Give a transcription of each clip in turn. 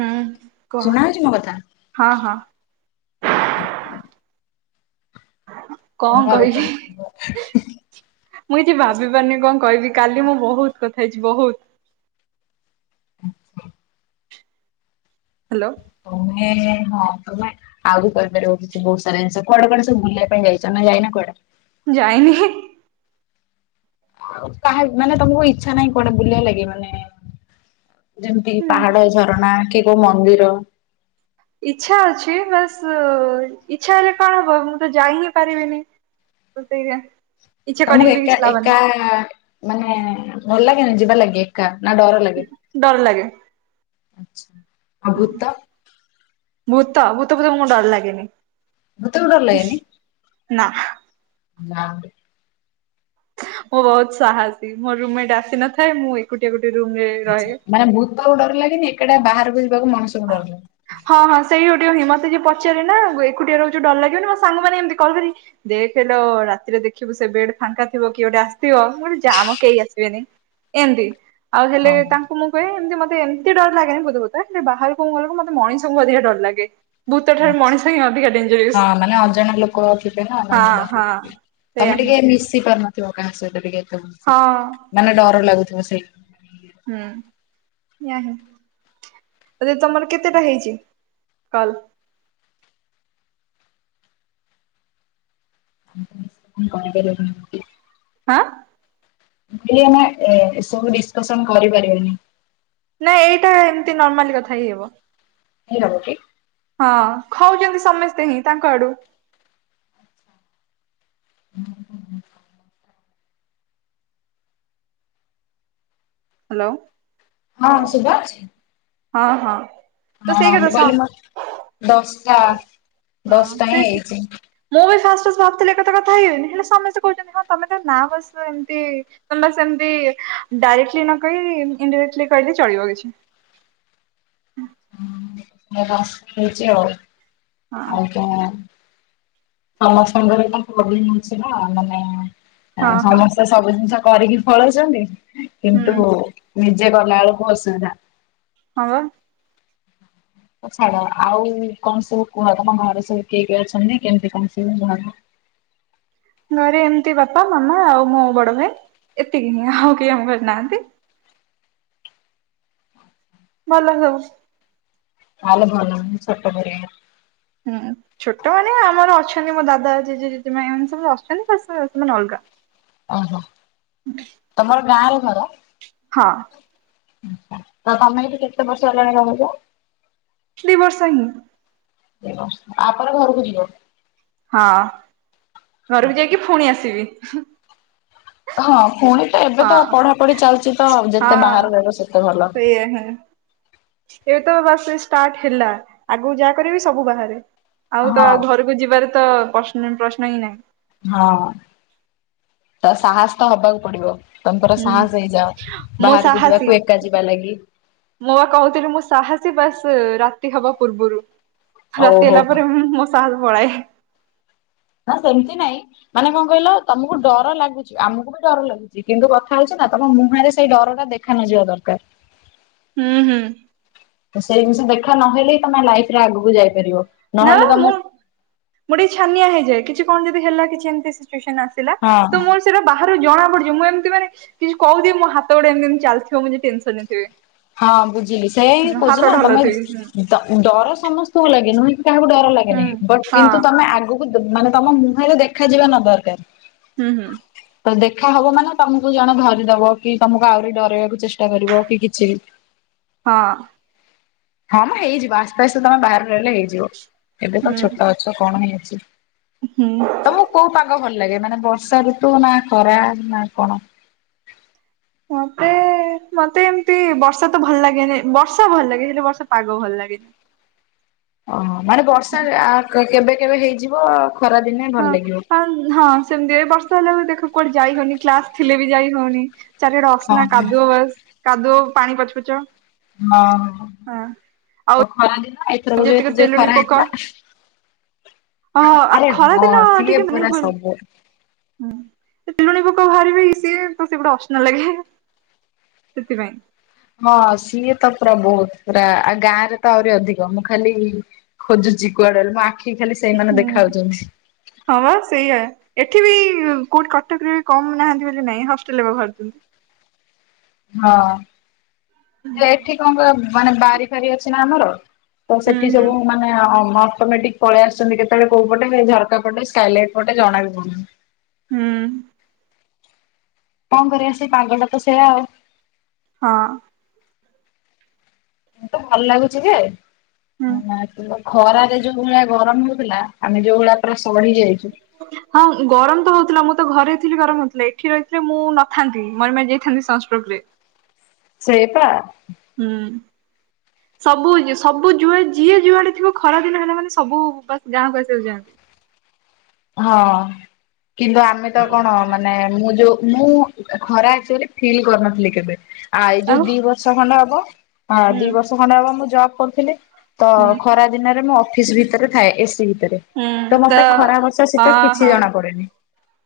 ହୁଁ କୁହ? ଶୁଣା ହଉଛି ମୋ କଥା? ହଁ ହଁ। କଣ କୁହ ଆଉ କହିବି? ଖବର? ମୁଁ କିଛି ଭାବି ପାରୁନି କଣ କହିବି, କାଲି ମୁଁ ବୋହୁତ୍ କଥା ହେଇଛି ବୋହୁତ୍। ହ ହାଲୋ। ତୁମେ ହଁ ତୁମେ। ଆଉ ବି କହିପାରିବ କିଛି ବୋହୁତ୍ ସାରା ଜିନ୍ଷ, କୁଆଡେ କୁଆଡେ ବୁଲିବା ପାଇଁ ଯାଇଛ ନା ଯାଇନ କୁଆଡେ? ଯାଇନି ହିଁ। କାହା ମାନେ ତମକୁ ଇଚ୍ଛା ନାହିଁ କୁଆଡେ ବୁଲେଇ ଲାଗି ମାନେ ଯେମିତି, ପାହାଡ, ଝରଣା, କି କୋଉ, ମନ୍ଦିର। ଇଚ୍ଛା ଅଛି ବାସ୍, ଇଚ୍ଛା ହେଲେ କଣ ହବ ମୁଁ ତ ଯାଇ ହିଁ ପାରିବିନି। ତ ସେୟା। ତମକୁ ଏକା, ଏକା ମାନେ ଭଲ ଲାଗେନି ଯିବା ଲାଗି ଏକା ନା ଡର ଲାଗେ? ଡର ଲାଗେ। ଆ ଭୁତ ଭୂତ? ଭୂତ ଫୁତ ମତେ ଡର ଲାଗେନି। ଭୂତ କୁ ଡର ଲଗେନି? ନା। ନା ମୁଁ ବୋହୁତ୍ ସାହସୀ। ମୋ ରୁମ୍ ମେଣ୍ଟ ଆସି ନଥାଏ ମୁଁ ଏକା ଗୋଟିଏ ଗୋଟିଏ ରୁମ୍ ରେ ରହେ ମ୍ୟାଡମ୍ ଭୂତକୁ ଡର ଲାଗେନି? ଏକା ଟିଆ ବାହାରକୁ ଯିବାକୁ ମଣିଷକୁ ଡର ଲାଗେ। ହଁ ହଁ ସେଇ ଗୋଟେ ହିଁ ମତେ ଯିଏ ପଚାରେନା ଏକୁଟିଆ ରହୁଚୁ ଡର ଲାଗିବନି? ମୋ ସାଙ୍ଗ ମାନେ ଏମତି କଲ୍ କରି ଦେଖ୍ ଲୋ ରାତିରେ ଦେଖିବୁ ସେ ବେଡ୍ ଫାଙ୍କା ଥିବ, କିଏ ଗୋଟେ ଆଶ ଥିବ। ମୁଁ କହିବି ଜାମ କେହି ଆସିବେନି। ଏମିତି ଆଉ ହେଲେ ଓହୋ ତାଙ୍କୁ ମୁଁ ହୁଏ ଏମିତି ମତେ ଏମିତି ଡର ଲାଗେନି [unintelligible] ହେଲେ ବାହାରଙ୍କୁ ଗଲେଙ୍କୁ ମତ ମଣିଷଙ୍କୁ ଅଧିକା ଡର ଲାଗେ। ଭୂତ ଠାରୁ ମଣିଷ ହିଁ ଅଧିକା ଆଚ୍ଛା ଡେଞ୍ଜରିୟସ୍ ହଁ ଆନେ ଅଜଣା ଲୋକୋ ଥିବେ ନା ହଁ ହଁ [unintelligible] ସେଇଆ ତମେ ହିଁ ଟିକେ ମିଶି ପାରୁନଥିବ କାହା ସହିତ ଟିକେ ଏତେ ଭଲସେ ହଁ ମାନେ ଡର ଲାଗୁଥୁବ ସେଇ ହୁଁ [unintelligible] [unintelligible] ତମର କେତେଟା ହେଇଚି କଲ। [unintelligible] ଆଁ ମୁଁ କହିଲି ଆମେ ଏ ଏସବୁ ଡିସ୍କସନ୍ କରିପାରିବାନି। ନା ଏଇଟା ଏମିତି ନର୍ମାଲି କଥା ହେଇହବ। ହେଇହବ କି? ହଁ ଖାଉଚନ୍ତି ସମସ୍ତେ ହିଁ ତାଙ୍କ ଆଡୁ। [unintelligible] ହାଲୋ। ହଁ ଶୁବା ଯାଉଛି। ହଁ ହଁ। ତ ହଁ ସେଇ ମୁଁ କଥା ସ କହିଲି ମ ଦଶଟା। ହଁ ଦଶଟା ହିଁ [unintelligible] ହେଇଛି ମୁଁ ବି ଫାଷ୍ଟ ଫାଷ୍ଟ ଭାବୁଥିଲି ଏ କଥା କଥା [unintelligible] ହେଲେ ସମସ୍ତେ କୋହୁଚନ୍ତି ହଁ ତମେ ତ ନାଁ ବସ୍ ଏମିତି ତମ ବାସ୍ ଏମତି ଡାଇରେକ୍ଟଲି ନକହିକି ଇନ୍ ଇନଡାଇରେକ୍ଟଲି କହିଲି ଚଳିବ କିଛି [unintelligible] ଆଉ ହଁ ଆଉ କଁ ସମସ୍ତଙ୍କର ଏଇନା ପ୍ରୋବ୍ଲେମ ଅଛି ନା ମାନେ ହଁ ହଁ [unintelligible] ତ ସବୁ ଜିନିଷ କରିକି ପଲୋଉଛନ୍ତି ହୁଁ କିନ୍ତୁ ନିଜେ ଗଲା ଆଳୁକୁ ଅସୁବିଧା। ହଁ ବା। ହୋଉ ଛାଡ ଆଉ କଣ ସବୁ କୁହ ତମ ଘରେ ସବୁ କିଏ କିଏ ଅଛନ୍ତି କେମିତି କଣ ସବୁ ଘର। ଘରେ ଏମିତି ବାପା ମାମା ଆଉ ମୋ ବଡ ଭାଇ ଏତିକି ହିଁ ଆଉ କେହି ଆମ କରିନାହାନ୍ତି। ଭଲ [unintelligible] [unintelligible] ଲେ ଭଲ ଉଁ ଛୋଟୋ ପରିବାର। ହୁଁ ଛୋଟମାନୋ ଆମର ଅଛନ୍ତି ମୋ ଦାଦା ଜେଜେ ଜେଜେମା ଏମାନେ ସବୁ ଅଛନ୍ତି ବାସ୍ ସେମାନେ ଅଲଗା। ଅଃ ତମର ଗାଁରେ ଘର। ହଁ। ଆଚ୍ଛା ଆଉ ତମେ ଏଇଠି କେତେ ବର୍ଷ ହେଲାଣି ରହୁଚ। ଦି ବର୍ଷ ହିଁ। ଦି ବର୍ଷ ଆ ପରେ ଘରୁକୁ ଯିବ। ହଁ ଘରୁକୁ ଯାଇକି ଫୁଣି ଆସିବି। ହଁ ଫୁଣି ତ ଏବେ ତ ଆଉ ହଁ। ପଢା ପଢି ଚାଲିଚି ତ ଯେତେ ହଁ ବାହାରେ ରହିବ ସେତେ ଭଲ। [unintelligible] ଏବେ ତ ବାସ ଏଇ ଷ୍ଟାର୍ଟ ହେଲା ଆଗୁକୁ ଯାହା କରିବି ସବୁ ବାହାରେ ଆଉ ହଁ ତ ଆଉ ଘରୁ କୁ ଯିବାର ତ [unintelligible] ପ୍ରଶ୍ନ ହିଁ ନାହିଁ। ହଁ ତ ସାହସ ତ ହବାକୁ ପଡିବ। ତମ ପୁରା ହୁଁ ସାହସ ହେଇଯାଅ ମୁଁ ବାହାରୁକୁ ସାହସୀ। ଯିବାକୁ ଏକା ଯିବା ଲାଗି। ମୁଁ ବା କହୁଥିଲି ମୁଁ ସାହସୀ ବାସ ରାତି ହବା ପୂର୍ବରୁ। ରାତି ଓହୋ ହେଲା ପରେ ମୁଁ ମୋ ସାହାସ ପଳାଏ। ନା ସେମିତି ନାଇଁ ମାନେ କଁ କହିଲ ତମୁକୁ ଡର ଲାଗୁଛି ଆମୁକୁ ବି ଡର ଲାଗୁଛି କିନ୍ତୁ କଥା ହୋଉଚି ନା ତମ ମୁହଁରେ ସେଇ ଡର ଟା ଦେ ଖା ନା ଯିବା ଦରକାର। ହୁଁ ହୁଁ। ସେଇ ଜିନିଷ ଦେଖା ନହେଲେ ହିଁ ତମେ ଲାଇଫ୍ ରେ ଆଗକୁ ଯାଇପାରିବ। ନା ନହେଲେ ତମେ ମୁଁ ମୁଁ ଟିକେ ଛାନିଆ ହେଇଯାଏ କିଛି କଣ ଯଦି ହେଲା କିଛି ଏମତି ସିଚୁଏସନ ଆସ ଥିଲା ହଁ ତ ମୋର ସେଇଟା ବାହାରୁ ଜଣା ପଡ଼ିଯିବ ମୁଁ ଏମିତି ମାନେ କିଛି କହୁଥିବୀ ମୋ ହାତ ଗୋଡ଼ ଏମିତି ଏମତି ଚାଲିଥିବ ମୁଁ ଯଦି ଟେନସନ୍ ରେ ଥିବି। ହଁ ବୁଝିଲି ସେୟା ହିଁ କହୁଛି ହାତ ନା ତମେ ଢଲଉଥିବି ଡ ଡର ସମସ୍ତଙ୍କୁ ଲାଗେ ନୁହେଁକି କାହାକୁ ଡର ଲାଗେନି ହୁଁ ବଟ୍ ହଁ କିନ୍ତୁ ତମେ ଆଗକୁ ମାନେ ତମ ମୁହଁରେ ଦଖା ଯିବା ନ ଦରକାର ହୁଁ ହୁଁ। ତ ଦେଖା ହବ ମାନେ ତମକୁ ଜଣେ ଧରିଦବ କି ତମକୁ ଆହୁରି ଡରାଇବାକୁ ଚେଷ୍ଟା କରିବ କି କିଛି ହଁ। ହଁ ମ ହେଇଯିବ ଆସ୍ତେ ଆସ୍ତେ ତମେ ବାହାରେ ରହିଲେ ହେଇଯିବ ଏବେ ତ ଛୋଟ ଅ ଛ କଣ ହେଇ ଅଛି ଉ ହୁଁ। କୋଉ ପାଗ ଭଲ ଲାଗେ ମାନେ ବର୍ଷା ଋତୁ ନା ଖରା ନା କଣ? ମତେ ମତେ ଏମତି ବର୍ଷା ତ ଭଲ ଲାଗେନି ବର୍ଷା ଭଲ ଲାଗେ ହେଲେ ବର୍ଷା ପାଗ ଭଲ ଲାଗେନି। ଓଃ ହୋ ମାନେ ବର୍ଷା କେବେ କେବେ ହେଇଯିବ ଖରା ଦିନେ ଭଲ ହଁ ଲାଗିବ। ହଁ ହଁ ସେମିତି ଏଇ ବର୍ଷ [unintelligible] ଦେଖ କୁଆଡ଼େ ଯାଇ ହଉନି କ୍ଲାସ ଥିଲେ ବି ଯାଇ ହଉନି ଚାରିଆଡ଼େ ଅସନା ହଁ। କାଦୁଅ ବାସ୍ କାଦୁଅ ପାଣି ପଚ ପଚ ହଁ ହଁ ଆଉ ପ ଖରାଦିନ ଏଥରକ ଯୋଉ ଯେତିକି ଏତେ ଯୋଉ ତେଲୁଣି ଖରା ପୋକ ହେଇଥିଲା ହଁ ଆଉ ଆରେ ଖରା ହଁ ଦିନ ସିଏ ପୁରା ସବୁ ହୁଁ ତେଲୁଗୁନି ପୋକ ବାହାରିବେ ଇଏ ସିଏ ତ ସେଗୁଡ଼ା ଅସନା ଲାଗେ। ସେଥିପାଇଁ। ହଁ ସିଏ ତ ପୁରା ବହୁତ ପୁରା ଆଉ ଗାଁ ରେ ତ ଆହୁରି ଅଧିକ ମୁଁ ଖାଲି ଖୋଜୁଛି କୁଆଡ଼େ ଗଲେ ମୋ ଆଖି କି ଖାଲି ସେଇମାନେ ହୁଁ। ଦେଖାହଉଛନ୍ତି। ହଁ ବା ସେଇଆ ଏଠି ବି କୋଉଠି କଟକରେ କମ ନାହାନ୍ତି ବୋଲି ନାଇଁ ହଷ୍ଟେଲରେ ବା ବାହାରଛନ୍ତି। ହଁ ସେ ଏଠି କଣ କ ମାନେ ବାରି ଫାରି ଅଛି ନା ଆମର ତ ହୁଁ ସେଠି ହୁଁ ସବୁ ମା ମାନେ ଅଟୋମେଟିକ୍ ପଳେଇ ଆସୁଛନ୍ତି କେତେବେଳେ କୋଉ ପଟେ ସେ ଝରକା ପଟେ ସ୍କାଇଲାଇଟ୍ ପଟେ ଜଣା ବି ପଡୁନି। ହୁଁ। କଣ କରିବା ସେଇ ପାଗଟା ତ ସେଇଆ ଆଉ। ହଁ। କିନ୍ତୁ ଭଲ ଲାଗୁଛି ଯେ ହୁଁ। ଖରାରେ ଯୋଉ ଭଳିଆ ଗରମ ହଉଥିଲା ଆମେ ଯୋଉ ଭଳିଆ ପୁରା ସଢ଼ି ଯାଇଛୁ ହଁ ଗରମ ତ ହଉଥିଲା ମୁଁ ତ ଘରେ ଥିଲି ଗରମ ହଉଥିଲା ଏଠି ରହିଥିଲେ ମୁଁ ନଥାନ୍ତି ମରି ମାରି ଯାଇ ଥାନ୍ତି ସନଷ୍ଟ୍ରୋକ୍ ରେ ସେଇଆ ପା ହୁଁ। [inaudible] ସବୁଯ ସବୁୁ ଯୁଆଡ଼େ ଯିଏ ଯୁଆଡ଼େ ଥିବ ଖରା ଦିନ ହେଲେ ମାନେ ସବୁ ବାସ୍ ଗାଁକୁ ଆସିବାକୁ ଚାହାନ୍ତି ହଁ କିନ୍ତୁ ଆମେ ତାକୁ କଣ ମାନେ ମୁଁ ଯୋଉ ମୁଁ ଖରା ଅଛି ବୋଲି ଫିଲ୍ କରିନଥିଲି କେବେ ଆ ଏଇଜଉ ଆଉ ଦି ବର୍ଷ ଖଣ୍ଡେ ହବ ହଁ ହୁଁ ଦି ବର୍ଷ ଖଣ୍ଡେ ହବ ମୁଁ ଜବ କରୁଥିଲି ତ ହୁଁ ଖରା ଦିନରେ ମୁଁ ଅଫିସ୍ ଭିତରେ ଥାଏ ଏସିି ଭିତରେ ତ ମତେ ଖରା ବର୍ ସେ ଅ ତ କିଛି ହଁ ଜଣା ପଡେନି।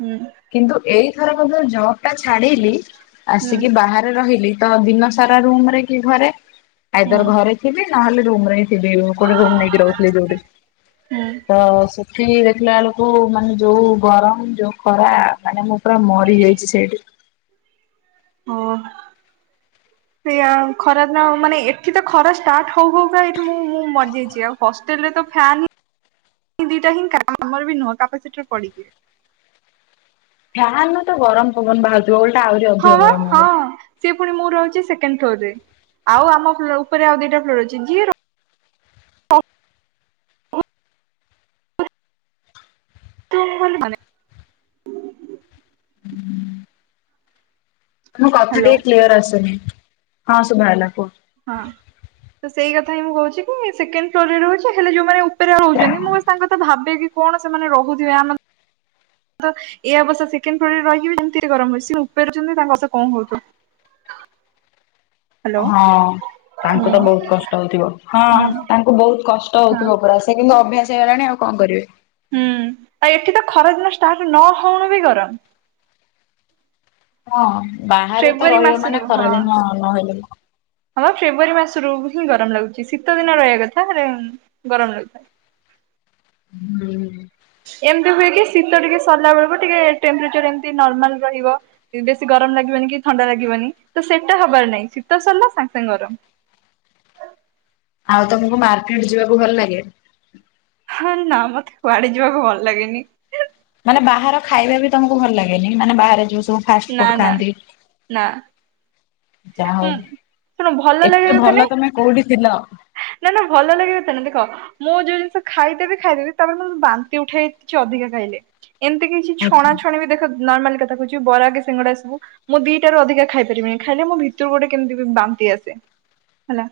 ହୁଁ କିନ୍ତୁ ଏଇଥର କ ଯୋଉ ଜବ ଟା ଛାଡଲିି ହୁଁ ଆସିକି ବାହାରେ ରହିଲି। ତ ଦିନ ସାରା ରୁମ ରେ କି ଘରେ ହୁଁ ଆଇଦର ଘରେ। ଥିବି ନହେଲେ ରୁମରେ ହିଁ ଥିବି କୋଉଠେ ରୁମ ନେଇକି ରହୁଥିଲି ଯୋଉଠି। ହୁଁ। ତ ସେଠି ଦେଖିଲା ବେଳକୁ ମାନେ ଯୋଉ ଗରମ ଯୋଉ ଖରା ମାନେ ମୁଁ। ପୁରା ମରି ଯାଇଛି ସେଇଠି। ହଁ। ସେଇଆ ଖରା ଦିନ ମାନେ ଏଠି ତ ଖରା ଷ୍ଟାର୍ଟ ହଉ ହଉ କା ଏଠି ମୁଁ ମୁଁ ମରିଯାଇଛି ଆଉ ହଷ୍ଟେଲ ରେ ତ ଫ୍ୟାନ୍। ହଁ। ଦିଟା ହିଁ କାମର ବି ନୁହଁ କାପାସିଟର ପଡିକି। ଫ୍ୟାନ ରେ ତ ଗରମ ପବନ ବାହାରୁଥିବ ଓଲଟା ଆହୁରି ହଁ ଅଧିକ ବା ଗରମ ହବ। ହଁ ସିଏ ପୁଣି ମୁଁ ରହୁଛି ସେକେଣ୍ଡ ଫ୍ଲୋରରେ ଆଉ ଆମ ଫୋ ଆମ ଉପରେ ଆଉ ଦିଟା ଫ୍ଲୋର ଅଛି ଯିଏ ର ହୁଁ ଥିବ ମୁଁ ଖାଲି ଭା ହୁଁ ତୁମ କଥା ଟିକେ ହ୍ୟାଲୋ କ୍ଲିୟର ଆସୁନି ହଁ ଶୁଭା ଗଲା କୁହ। ହଁ ତ ସେଇ କଥା ହିଁ ମୁଁ କହୁଛି କି ସେକେଣ୍ଡ ଫ୍ଲୋରରେ ରହୁଛି ହେଲେ ଯୋଉମାନେ ଉପ୍ ଉପରେ ରହୁଛନ୍ତି ମୁଁ ବସ୍ ତାଙ୍କ କଥା କି କଣ ସେମାନେ ରହୁଥିବେ ଆମ। ତ ଏ ଅବସ୍ତା ସେକେଣ୍ଡ ଫ୍ଲୋର ରେ ରିହି କି ବି ଯେମିତିଆ ଗରମ ହଉଛି ସେ ଆମ ଉପରେ ରହୁଛନ୍ତି ତାଙ୍କ ଅବସ୍ଥା କଁ ହଉ ଥିବ। ହଁ ତାଙ୍କୁ ହୁଁ ତ ବହୁତ କଷ୍ଟ ହଉଥିବ ହଁ ହୁଁ ତାଙ୍କୁ ବହୁତ କଷ୍ଟ ହଁ ହଉଥିବ ପୁରା ସେ। ସେ କିନ୍ତୁ ଅଭ୍ୟାସ ହେଇଗଲାଣି ଆଉ କଣ କରିବେ। ହୁଁ ଆଉ ଏଠି ତ ଖରାଦିନ ଷ୍ଟାର୍ଟ ନ ହଉଣୁ ବି ଗରମ। ହଁ ବାହାରେ ତ ଫେବୃଆରୀ ରହିବ ମାସରୁ ମାନେ ଖରାଦିନ ନହେଲେ ବି। ହଁବା ଫେବୃଆରୀ ମାସରୁ ହିଁ ଗରମ ଲାଗୁଛି ଶୀତ ଦିନ ରହିବା କଥା ହେଲେ ଗରମ ଲାଗୁଥାଏ। ହୁଁ। ଏମିତି ହୁଏ କି ଶୀତ ଟିକେ ସରିଲା ବେଳୁକୁ ଟିକେ ଟେମ୍ପେଚର ଏମତି ନର୍ମାଲ ରହିବ। ବେଶୀ ଗରମ ଲାଗିବନି କି ଥଣ୍ଡା ଲାଗିବନି ତ ସେଟା ହବାର ନାହିଁ ଶୀତ ସରିଲା ସାଙ୍ଗେ ସାଙ୍ଗେ ଗରମ। ଆଉ ତମକୁ ମାର୍କେଟ ଯିବାକୁ ଭଲ ଲାଗେ। ହଁ ନା ମତେ କୁଆଡେ ଯିବାକୁ ଭଲ ଲାଗେନି। ମାନେ ବାହାର ଖାଇବା ବି ତମକୁ ଭଲ ଲାଗେନି ମାନେ ବାହାରେ ଯୋଉ ସବୁ। ଫାଷ୍ଟ ନା ଫୁଡ ନା ଖାନ୍ତିି। ନା ଯା ହଉ ଶୁଣ ଭଲ ଲାଗିବା ଏତେ କଥା ଭଲ ନାଇଁ ତମେ କୋଉଠି ଥିଲ। ନା ନା ଭଲ ଲାଗେ ସେମିତି ଦେଖ। ମୁଁ ଯୋଉ ଜିନିଷ ଖାଇ ଦେବି ଖାଇ ଦେବି ତାପରେ ମତେ ବାନ୍ତି ଉଠାଏ କିଛି ଅଧିକା ଖାଇଲେ। ଏମିତି କିଛି ଆଚ୍ଛା। ଛଣା ଛଣି ବି ଦେଖ ନର୍ମାଲି କଥା କହୁଛି ବରା କି ସିଙ୍ଗଡା ଏସବୁ। ମୁଁ ଦିଟାରୁ ଅଧିକା ଖାଇ ପାରିବିନି ଖାଇଲେ ମୋ ଭିତରୁ ଗୋଟେ କେମିତି ବାନ୍ତି ଆସେ ହେଲା।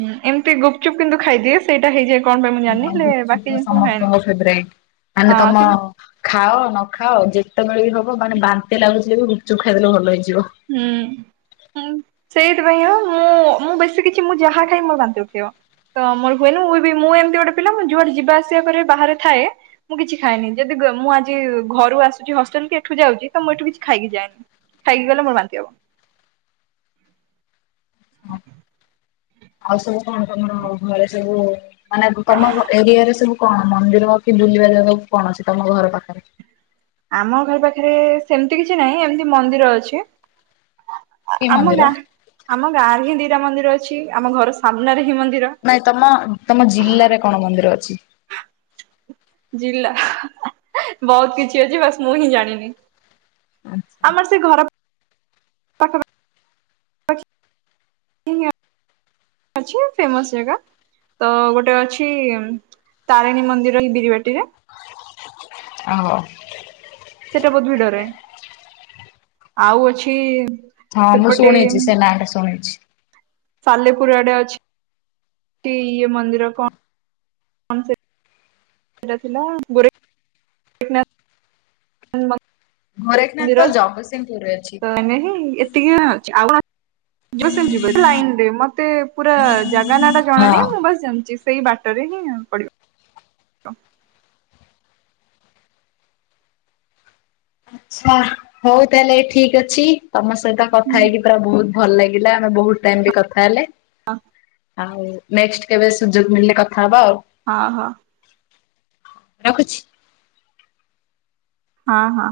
ହୁଉ ଏମିତି ଗୁପଚୁପ କିନ୍ତୁ ଖାଇଦିଏ। ସେଇଟା ହେଇଯାଏ କଣ ପାଇଁ ମୁଁ ଜାଣିନି ହଁ ହେଲେ ଗୁପଚୁପ୍ ତ ବାକି ଜିନିଷ ମୁଁ ଖାଏନି ସମସ୍ତଙ୍କ ଫେବରାଇଟ୍ ମାନେ ତମ ହଁ। ଖାଅ ନ ଖାଅ ଯେତେ ବେଳେ ବି ହବ ମାନେ ବାନ୍ତି ଲାଗୁଥିଲେ ବି ଗୁପଚୁପ୍ ଖାଇଦେଲେ ଭଲ ହେଇଯିବ। ହୁଁ। ସେଇଥି ପାଇଁ ହଁ ମୁଁ ମୁଁ ବେଶୀ କିଛି ମୁଁ ଯାହା ଖାଇ ବି ମୋର ବାନ୍ତି ଉଠେଇବ। ତ ମୋର ହୁଏନି ମୁଁ ବି ମୁଁ ଏମିତି ଗୋଟେ ପିଲା ମୁଁ ଯୁଆଡେ ଯିବା ଆସିବା କରେ ବାହାରେ ଥାଏ। ମୁଁ କିଛି ଖାଏନି ଯଦି ଗ ମୁଁ ଆଜି ଘରୁ ଆସୁଛି ହଷ୍ଟେଲ କି ଏଠୁ ଯାଉଛି ତ ମୁଁ ଏଠୁ କିଛି ଖାଇକି ଯାଏନି। ଇଏଲେ ମୋ ବାନ୍ତି ହବ। ଆଉ ସବୁ କଣ କଣ ଆଉ ଘରେ ସବୁ ମାନେ ତମର ଏରିଆରେ ସବୁ କଣ ମନ୍ଦିର କି ବୁଲିବା ଜାଗାକୁ କଣ ଅଛି ତମ ଘର ପାଖରେ? ଆମ ଘର ପାଖରେ ସେମତି କିଛି ନାହିଁ ଏମତି ମନ୍ଦିର ଅଛି। କି ଆମ ମନ୍ଦିର ଗାଁ ଆମ ଗାଁ ରେ ହିଁ ଦିଟା ମନ୍ଦିର ଅଛି। ଆମ ଘର ସାମ୍ନାରେ ହିଁ ମନ୍ଦିର। ନାଇଁ ତମ ତମ ଜିଲ୍ଲାରେ କଣ ମନ୍ଦିର ଅଛି? ଜିଲ୍ଲା ବହୁତ୍ କିଛି ଅଛି। ବାସ୍ ମୁଁ ହିଁ ଜାଣିନି। ଆଚ୍ଛା। ଆମର ସେ ଘର ପାଖାପା ପାଖି ଖି ଆଉ ଅଛି ଫେମସ୍ ଜାଗା। ତ ଗୋଟେ ଅଛି ତାରିଣୀ ମନ୍ଦିର ଏ ବିରିିବାଟିରେ। ଆହୋ ସେଟା ବହୁତ ଭିଡରେ ଆଉ ଅଛି ହାଁ ମୁଁ ସେପଟେ ଶୁଣିଚି ସେ ନାଁ ଟା ଶୁଣିଛି। ସାଲେପୁର ଆଡେ ଅଛି। ଟି ଇଏ ମନ୍ଦିର କଣ? ହଁ ସେ ସେଟା ଥିଲା ବୋରେ ଗୋରେଖନାଥ ତ ଜଗତସିଂହପୁରରେ ଅଛି। ତ ଏଇନେ ହିଁ ଏତିକିଉଣା ଅଛି ଆଉ କଣ? ଯିବ ସେମତି ଯିବ ଲାଇନରେ ମତେ ପୁରା ଜାଗା ନାଁ ଟା ଜଣା ନାହିଁ ହଁ। ମୁଁ ବାସ୍ ଜାଣିଚି। ସେଇ ବାଟରେ ହିଁ ପଡିବ। କ ଆଚ୍ଛା ହଉ ତାହେଲେ ଠିକ୍ ଅଛି ତମ ସହିତ କଥା ହେଇକି ପୁରା ବହୁତ୍ ଭଲ୍ ଲାଗିଲା ଆମେ ବହୁତ୍ ଟାଇମ୍ ବି କଥା ହେଲେ ଆଉ ନେକ୍ସଟ୍ କେବେ ସୁଯୋଗ ମିଳିଲେ କଥା ହବା ଆଉ। ହଁ ହ। ରଖୁଛି। ହଁ ହଁ।